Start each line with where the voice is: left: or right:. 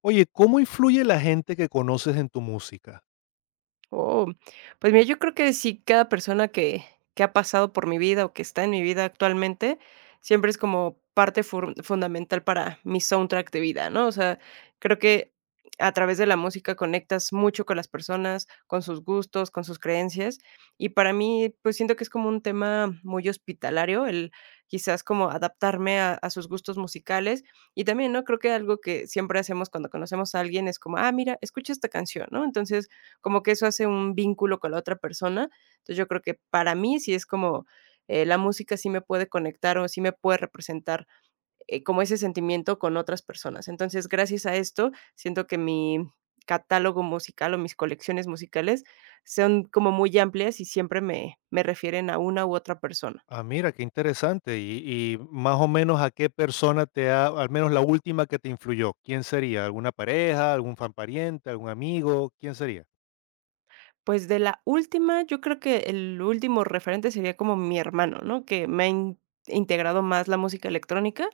left: Oye, ¿cómo influye la gente que conoces en tu música?
right: Oh, pues mira, yo creo que sí, cada persona que ha pasado por mi vida, o que está en mi vida actualmente, siempre es como parte fur fundamental para mi soundtrack de vida, ¿no? O sea, creo que a través de la música conectas mucho con las personas, con sus gustos, con sus creencias, y para mí, pues, siento que es como un tema muy hospitalario, el quizás como adaptarme a sus gustos musicales, y también, ¿no? Creo que algo que siempre hacemos cuando conocemos a alguien es como: "Ah, mira, escucha esta canción", ¿no? Entonces, como que eso hace un vínculo con la otra persona. Entonces, yo creo que para mí sí es como, la música sí me puede conectar o sí me puede representar, como ese sentimiento con otras personas. Entonces, gracias a esto, siento que mi catálogo musical o mis colecciones musicales son como muy amplias y siempre me refieren a una u otra persona.
left: Ah, mira, qué interesante. Y más o menos a qué persona te ha, al menos la última que te influyó, ¿quién sería? ¿Alguna pareja, algún fan pariente, algún amigo? ¿Quién sería?
right: Pues de la última, yo creo que el último referente sería como mi hermano, ¿no? Que me ha integrado más la música electrónica,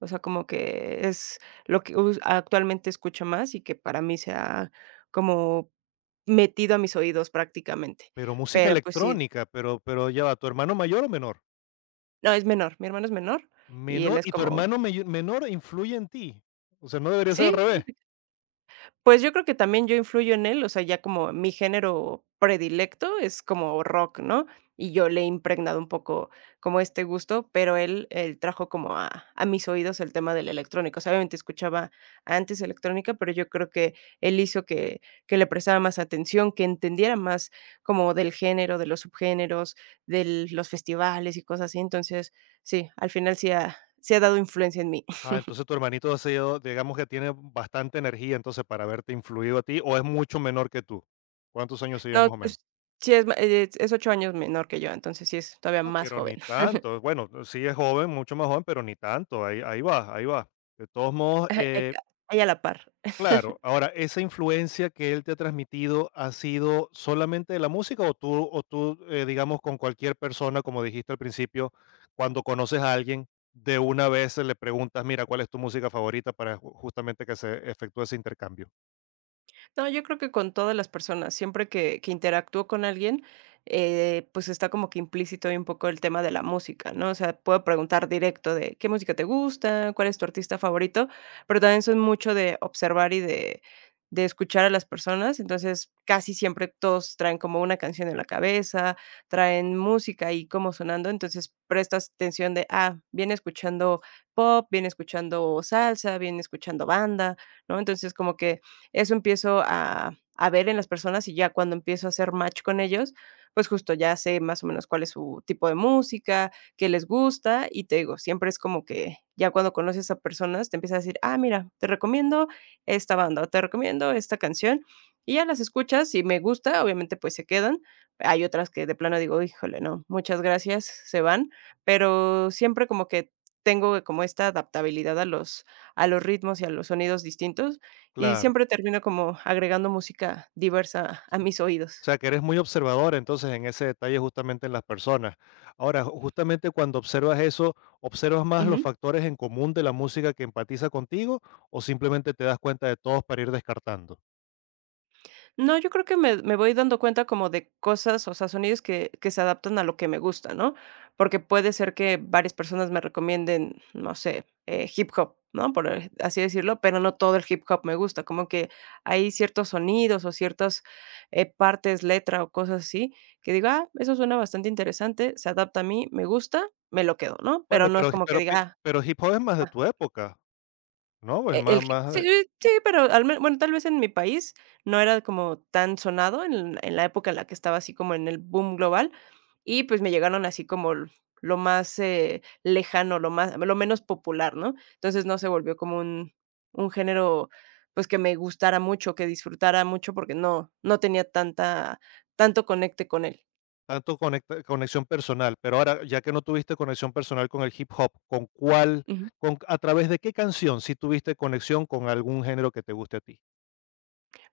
right: o sea, como que es lo que actualmente escucho más y que para mí se ha como metido a mis oídos prácticamente.
left: Pero música
right: Pero pues sí,
left: electrónica, pero ya va, ¿tu hermano mayor o menor?
right: no, es menor, mi hermano es menor y él
left: Menor,
right: es
left: y tu
right: como,
left: hermano menor influye en ti. O sea, no debería ser al
right: sí,
left: revés.
right: fíjate. Pues yo creo que también yo influyo en él, o sea, ya como mi género predilecto es como rock, ¿no? Y yo le he impregnado un poco como este gusto, pero él trajo como a mis oídos el tema del electrónico. O sea, obviamente escuchaba antes electrónica, pero yo creo que él hizo que le prestara más atención, que entendiera más como del género, de los subgéneros, de los festivales y cosas así. Entonces, sí, al final sí ha, sí ha dado influencia en mí.
left: Ah, entonces tu hermanito ha sido, digamos que tiene bastante energía entonces para haberte influido a ti, o es mucho menor que tú. ¿Cuántos años sería
right: No,
left: más o menos?
right: pues, sí es ma es 8 años menor que yo, entonces sí es todavía
left: No,
right: más
left: pero
right: joven.
left: ni tanto. Bueno, sí es joven, mucho más joven, pero ni tanto. Ahí, ahí va, ahí va. De todos modos,
right: Ajá, hay a la par.
left: claro. Ahora, ¿esa influencia que él te ha transmitido ha sido solamente de la música o tú digamos, con cualquier persona, como dijiste al principio, cuando conoces a alguien, de una vez le preguntas, mira, ¿cuál es tu música favorita para justamente que se efectúe ese intercambio?
right: No, yo creo que con todas las personas, siempre que interactúo con alguien, pues, está como que implícito ahí un poco el tema de la música, ¿no? O sea, puedo preguntar directo de: "¿Qué música te gusta? ¿Cuál es tu artista favorito?". Pero también soy mucho de observar y de escuchar a las personas, entonces, casi siempre todos traen como una canción en la cabeza, traen música ahí como sonando, entonces, prestas atención de: "Ah, viene escuchando pop, viene escuchando salsa, viene escuchando banda", ¿no? Entonces, como que eso empiezo a ver en las personas y ya cuando empiezo a hacer match con ellos, pues justo ya sé más o menos cuál es su tipo de música, qué les gusta y te digo, siempre es como que ya cuando conoces a personas te empiezas a decir, ah, mira, te recomiendo esta banda o te recomiendo esta canción y ya las escuchas y me gusta, obviamente pues se quedan. Hay otras que de plano digo, híjole, no, muchas gracias, se van, pero siempre como que tengo como esta adaptabilidad a los ritmos y a los sonidos distintos y
left: Claro.
right: siempre termino como agregando música diversa a mis
left: O
right: oídos.
left: sea, que eres muy observador entonces en ese detalle justamente en las personas. Ahora, justamente cuando observas eso, ¿observas más los
right: Ujú.
left: factores en común de la música que empatiza contigo o simplemente te das cuenta de todos para ir descartando?
right: No, yo creo que me voy dando cuenta como de cosas, o sea, sonidos que se adaptan a lo que me gusta, ¿no? Porque puede ser que varias personas me recomienden, no sé, hip hop, ¿no? Por, así decirlo, pero no todo el hip hop me gusta, como que hay ciertos sonidos o ciertas, partes, letra o cosas así, que digo: "Ah, eso suena bastante interesante, se adapta a mí, me gusta, me lo quedo", ¿no?
left: Bueno,
right: Pero no es
left: pero,
right: como que
left: pero, pi-
right: diga,
left: pero hip hop es más de
right: ah.
left: tu época, ¿no? Es
right: E el
left: más,
right: hip
left: más
right: sí,
left: de-
right: sí, pero al men bueno, tal vez en mi país no era como tan sonado en la época en la que estaba así como en el boom global, y pues me llegaron así como lo más, lejano, lo menos popular, ¿no? Entonces no se volvió como un género, pues, que me gustara mucho, que disfrutara mucho, porque no tenía tanta tanto conecte con él.
left: Conexión personal. Pero ahora, ya que no tuviste conexión personal con el hip hop, con, ¿a través de qué canción sí tuviste conexión con algún género que te guste a ti?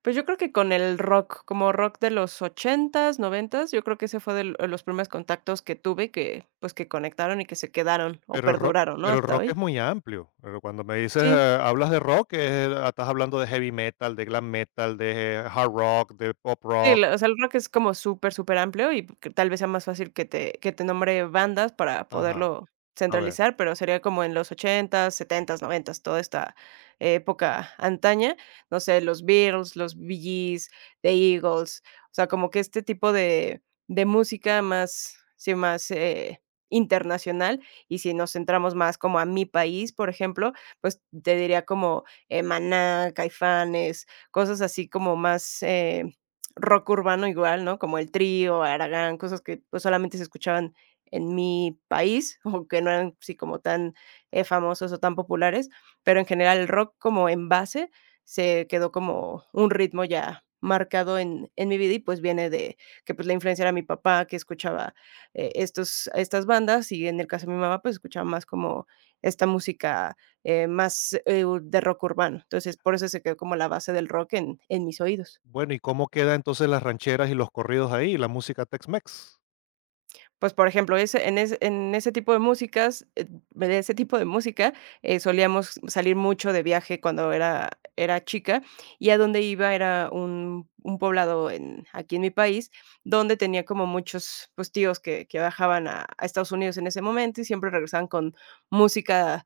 right: Pues yo creo que con el rock, como rock de los ochentas noventas yo creo que ese fue del de los primeros contactos que tuve que, pues, que conectaron y que se quedaron o
left: Pero el rock
right: perduraron, ¿no?
left: pero el
right: Hasta
left: rock es
right: hoy.
left: muy amplio, pero cuando me dices,
right: Sí.
left: hablas de rock, estás hablando de heavy metal, de glam metal, de hard rock, de pop
right: Sí,
left: rock.
right: la o sea, el rock es como súper, súper amplio y que tal vez sea más fácil que te nombre bandas para
left: Ajá,
right: poderlo
left: a ver.
right: centralizar, pero sería como en los ochentas, setentas, noventas, toda esta época antaña, no sé, los Beatles, los Bee Gees, The Eagles, o sea, como que este tipo de música más, sí, más, internacional, y si nos centramos más como a mi país, por ejemplo, pues te diría como, Maná, Caifanes, cosas así como más, rock urbano igual, ¿no? Como El Trío, Aragán, cosas que, pues, solamente se escuchaban en mi país, o que no eran así como tan, famosos o tan populares, pero en general el rock como en base se quedó como un ritmo ya marcado en mi vida y, pues, viene de que, pues, la influencia era mi papá, que escuchaba, estos estas bandas, y en el caso de mi mamá, pues, escuchaba más como esta música, más, de rock urbano. Entonces, por eso se quedó como la base del rock en mis oídos.
left: Bueno, ¿y cómo queda entonces las rancheras y los corridos ahí, la música Tex-Mex?
right: Pues, por ejemplo, ese en ese tipo de músicas, de ese tipo de música, solíamos salir mucho de viaje cuando era chica, y a donde iba era un poblado en aquí en mi país, donde tenía como muchos, pues, tíos que viajaban a Estados Unidos en ese momento, y siempre regresaban con música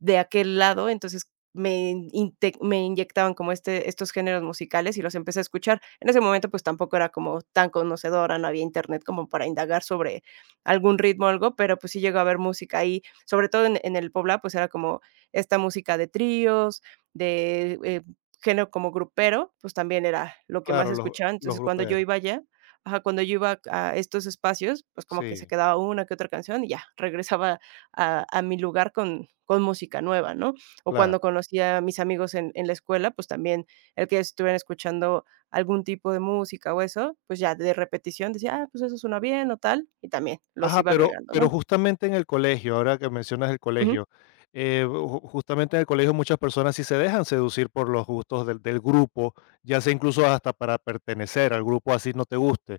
right: de aquel lado, entonces me inyectaban como este estos géneros musicales y los empecé a escuchar. En ese momento, pues, tampoco era como tan conocedora, no había Internet como para indagar sobre algún ritmo o algo, pero, pues, sí llegó a haber música ahí, sobre todo en el Puebla, pues, era como esta música de tríos, de, género como grupero, pues, también era lo que más
left: Claro,
right: escuchaba.
left: los
right: Entonces, cuando yo
left: gruperos.
right: iba allá ajá, cuando yo iba a estos espacios, pues, como que se
left: Sí,
right: quedaba una que otra canción y ya, regresaba a mi lugar con música nueva, ¿no? O
left: claro.
right: cuando conocí a mis amigos en la escuela, pues también el que estuvieran escuchando algún tipo de música o eso, pues ya de repetición decía: "Ah, pues eso suena bien o tal", y también los
left: Ajá,
right: iba
left: pero
right: agregando,
left: pero
right: ¿no?
left: justamente en el colegio, ahora que mencionas el
right: Ujú,
left: colegio, ju justamente en el colegio muchas personas sí se dejan seducir por los gustos del grupo, ya sea incluso hasta para pertenecer al grupo, así no te guste.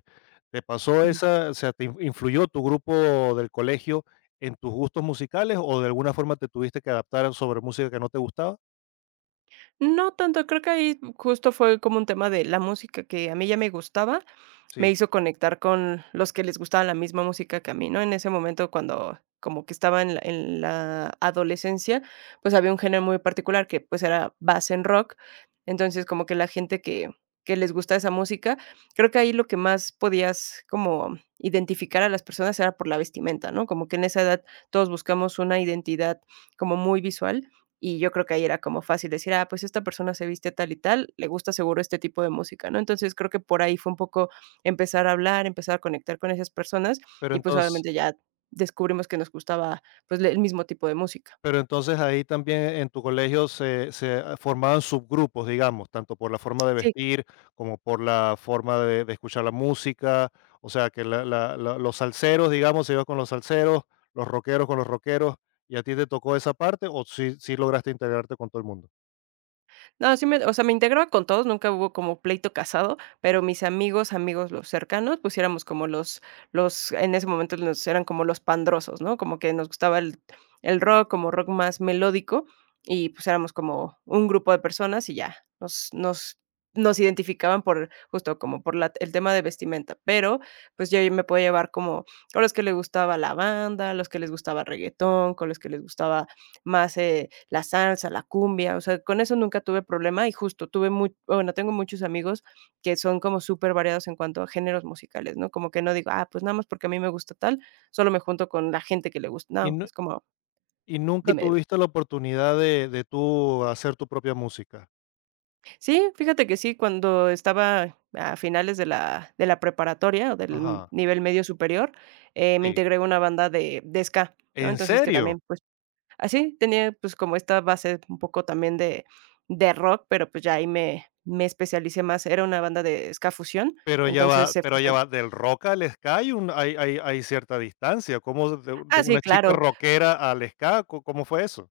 left: ¿Te pasó
right: ujú.
left: esa, o sea, te in influyó tu grupo del colegio en tus gustos musicales o de alguna forma te tuviste que adaptar sobre música que no te gustaba?
right: No tanto, creo que ahí justo fue como un tema de la música que a mí ya me gustaba. Me
left: Sí,
right: hizo conectar con los que les gustaba la misma música que a mí, ¿no? En ese momento, cuando como que estaba en la adolescencia, pues, había un género muy particular que, pues, era base en rock. Entonces, como que la gente que les gusta esa música, creo que ahí lo que más podías como identificar a las personas era por la vestimenta, ¿no? Como que en esa edad todos buscamos una identidad como muy visual, y yo creo que ahí era como fácil decir: "Ah, pues, esta persona se viste tal y tal, le gusta seguro este tipo de música", ¿no? Entonces, creo que por ahí fue un poco empezar a hablar, empezar a conectar con esas personas
left: pero
right: y, pues,
left: entonces
right: obviamente ya descubrimos que nos gustaba, pues, le el mismo tipo de música.
left: Pero entonces ahí también en tu colegio se formaban subgrupos, digamos, tanto por la forma de
right: Sí.
left: vestir como por la forma de escuchar la música, o sea, que la la la los salseros, digamos, se iban con los salseros, los rockeros con los rockeros, ¿y a ti te tocó esa parte o sí lograste integrarte con todo el mundo?
right: No, sí me o sea, me integraba con todos, nunca hubo como pleito casado, pero mis amigos, amigos, los cercanos, pues sí éramos como los en ese momento nos eran como los pandrosos, ¿no? Como que nos gustaba el rock, como rock más melódico, y pues éramos como un grupo de personas y ya, nos identificaban por justo como por la el tema de vestimenta, pero pues yo me podía llevar como con los que les gustaba la banda, los que les gustaba el reguetón, con los que les gustaba más, la salsa, la cumbia, o sea, con eso nunca tuve problema y justo tuve mu bueno, tengo muchos amigos que son como súper variados en cuanto a géneros musicales, ¿no? Como que no digo: "Ah, pues nada más porque a mí me gusta tal, solo me junto con la gente que le gusta",
left: ¿Y
right: no,
left: nu
right: es como
left: ¿Y nunca
right: dime.
left: tuviste la oportunidad de tú hacer tu propia música?
right: Sí, fíjate que sí, cuando estaba a finales de la preparatoria o del
left: Ajá,
right: nivel medio superior, me
left: sí.
right: integré a una banda de ska, ¿no?
left: ¿En
right: Entonces, que
left: serio?
right: también, pues. Así, tenía, pues, como esta base un poco también de rock, pero, pues, ya ahí me especialicé más. Era una banda de ska fusión, entonces se
left: Pero ya
right: fusion
left: va, del rock al ska hay un hay hay hay cierta distancia, ¿cómo de
right: ah,
left: una
right: sí,
left: chica
right: claro.
left: rockera al ska? ¿Co ¿Cómo fue eso?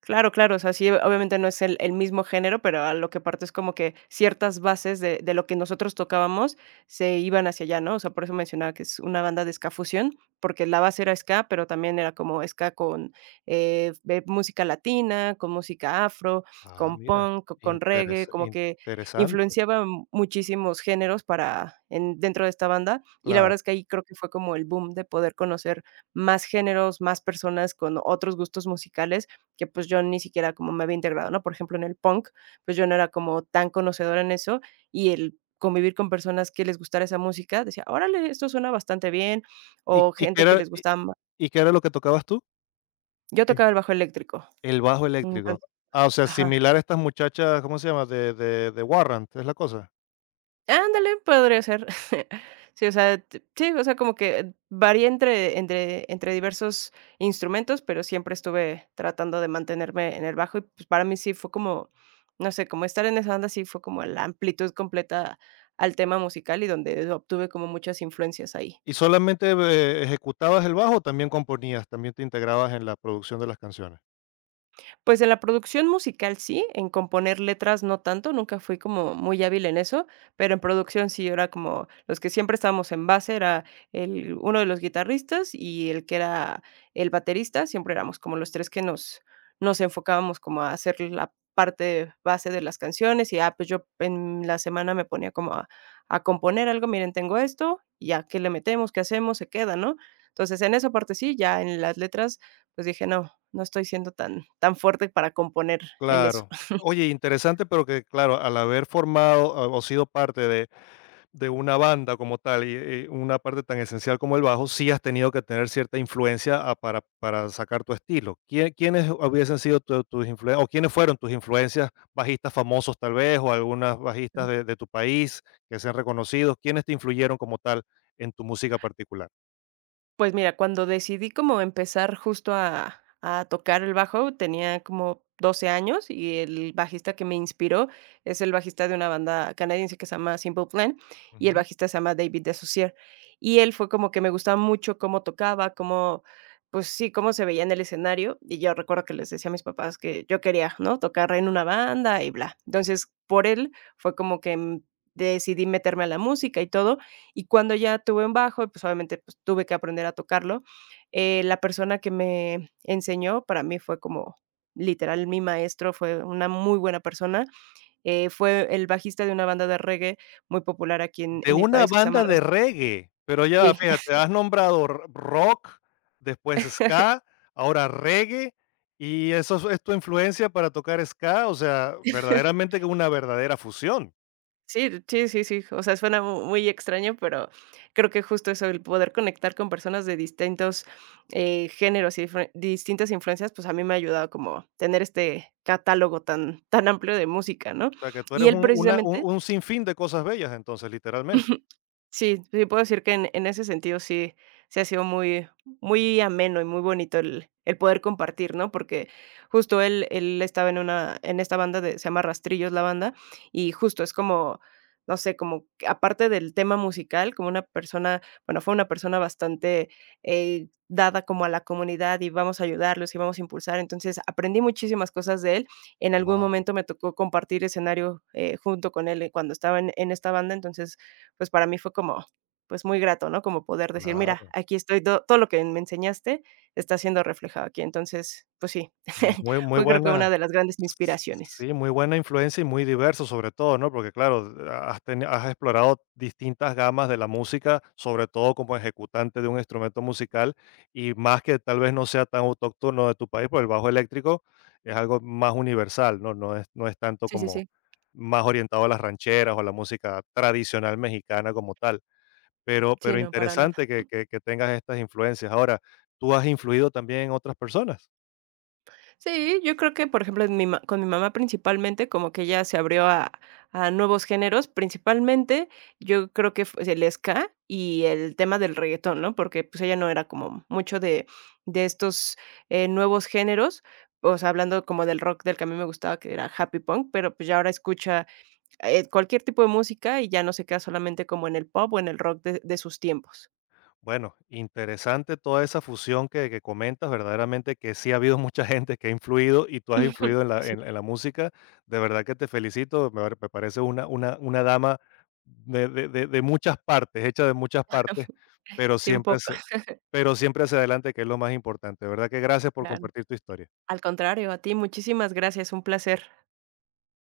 right: Claro, claro, o sea, sí, obviamente no es el mismo género, pero a lo que parto es como que ciertas bases de lo que nosotros tocábamos se iban hacia allá, ¿no? O sea, por eso mencionaba que es una banda de ska fusión, porque la base era ska, pero también era como ska con, de música latina, con música afro,
left: Ah,
right: con
left: mira,
right: punk, con reggae, como que
left: interesante,
right: influenciaba muchísimos géneros para en dentro de esta banda, y la
left: claro.
right: verdad es que ahí creo que fue como el boom de poder conocer más géneros, más personas con otros gustos musicales, que pues yo ni siquiera como me había integrado, ¿no? Por ejemplo, en el punk, pues yo no era como tan conocedora en eso, y el convivir con personas que les gustara esa música, decía: "Órale, esto suena bastante bien",
left: ¿Y
right: o
left: y qué
right: gente que
left: era
right: les
left: y
right: gustaba ma
left: ¿Y qué era lo que tocabas tú?
right: yo
left: ¿Qué?
right: tocaba el bajo eléctrico,
left: El bajo eléctrico.
right: entonces
left: Ah, o sea,
right: ajá.
left: similar a estas muchachas, ¿cómo se llama? De Warrant, ¿es la cosa?
right: Ándale, podría ser. Sí, o sea, t sí, o sea, como que varía entre diversos instrumentos, pero siempre estuve tratando de mantenerme en el bajo y, pues, para mí sí fue como, no sé, como estar en esa banda sí fue como la amplitud completa al tema musical y donde obtuve como muchas influencias ahí.
left: ¿Y solamente, ejecutabas el bajo o también componías, también te integrabas en la producción de las canciones?
right: Pues en la producción musical sí, en componer letras no tanto, nunca fui como muy hábil en eso, pero en producción sí, era como los que siempre estábamos en base, era el uno de los guitarristas y el que era el baterista, siempre éramos como los 3 que nos enfocábamos como a hacer la parte base de las canciones y, ah, pues yo en la semana me ponía como a componer algo, miren, tengo esto, ya a qué le metemos, qué hacemos, se queda, ¿no? Entonces, en esa parte sí, ya en las letras, pues dije: "No, no estoy siendo tan, tan fuerte para componer en eso".
left: Claro. Oye, interesante, pero que claro, al haber formado o sido parte de una banda como tal y, una parte tan esencial como el bajo, sí has tenido que tener cierta influencia para sacar tu estilo. ¿Quiénes hubiesen sido tus influencias o quiénes fueron tus influencias, bajistas famosos tal vez o algunas bajistas de tu país que sean reconocidos? ¿Quiénes te influyeron como tal en tu música particular?
right: Pues mira, cuando decidí como empezar justo a tocar el bajo, tenía como 12 años, y el bajista que me inspiró es el bajista de una banda canadiense que se llama Simple Plan, y el bajista se llama David DeSussier. Y él fue como que me gustaba mucho cómo tocaba, cómo, pues sí, cómo se veía en el escenario, y yo recuerdo que les decía a mis papás que yo quería, ¿no?, tocar en una banda y bla. Entonces, por él fue como que, decidí meterme a la música y todo, y cuando ya tuve un bajo, pues, obviamente, pues, tuve que aprender a tocarlo. La persona que me enseñó, para mí fue como literal mi maestro, fue una muy buena persona. Fue el bajista de una banda de reggae muy popular aquí en
left: De
right: en mi
left: una
right: país que se llama
left: banda de
right: Ras.
left: reggae, pero ya va,
right: Sí.
left: fíjate, has nombrado r rock, después ska, ahora reggae, y eso es tu influencia para tocar ska, o sea, verdaderamente que una verdadera fusión.
right: Sí, sí, sí, sí. O sea, suena mu muy extraño, pero creo que justo eso, el poder conectar con personas de distintos, géneros y difre distintas influencias, pues, a mí me ha ayudado como tener este catálogo tan tan amplio de música, ¿no?
left: O sea, que tú
right: Y
left: eres
right: él
left: un una
right: precisamente.
left: un sinfín de cosas bellas, entonces, literalmente.
right: Sí, sí puedo decir que en ese sentido sí, se ha sido muy muy ameno y muy bonito el poder compartir, ¿no? Porque justo él estaba en una en esta banda de se llama Rastrillos la banda, y justo es como, no sé, como que aparte del tema musical, como una persona, bueno, fue una persona bastante, dada como a la comunidad y vamos a ayudarlos y vamos a impulsar. Entonces, aprendí muchísimas cosas de él. En algún
left: Wow,
right: momento me tocó compartir escenario, junto con él, cuando estaba en esta banda, entonces pues, para mí fue como, pues, muy grato, ¿no? Como poder decir: "Mira,
left: claro.
right: aquí estoy, todo todo lo que me enseñaste está siendo reflejado aquí". Entonces, pues sí,
left: Muy muy
right: fue creo que
left: buena
right: una de las grandes inspiraciones.
left: Sí, muy buena influencia y muy diverso sobre todo, ¿no? Porque claro, has, has explorado distintas gamas de la música, sobre todo como ejecutante de un instrumento musical, y más que tal vez no sea tan autóctono de tu país, pues el bajo eléctrico es algo más universal, ¿no? No es, no es tanto
right: Sí, sí,
left: como
right: sí.
left: más orientado a las rancheras o a la música tradicional mexicana como tal.
right: Sí,
left: Pero
right: no, para nada.
left: interesante que, que tengas estas influencias. Ahora, ¿tú has influido también en otras personas?
right: Sí, yo creo que, por ejemplo, en mi ma con mi mamá principalmente, como que ella se abrió a nuevos géneros, principalmente, yo creo que fue el ska y el tema del reguetón, ¿no? Porque, pues, ella no era como mucho de estos, nuevos géneros, o sea, hablando como del rock del que a mí me gustaba, que era happy punk, pero, pues, ya ahora escucha, cualquier tipo de música y ya no se queda solamente como en el pop o en el rock de sus tiempos.
left: Bueno, interesante toda esa fusión que comentas, verdaderamente que sí ha habido mucha gente que ha influido y tú has
right: Ujú.
left: influido
right: Sí,
left: en la música. De verdad que te felicito, me parece una dama de, de muchas partes, hecha de muchas partes, pero
right: sí, un
left: siempre,
right: poco.
left: hacia- Pero siempre hacia adelante, que es lo más importante. De verdad que gracias por
right: Claro.
left: compartir tu historia.
right: Al contrario, a ti, muchísimas gracias, un placer.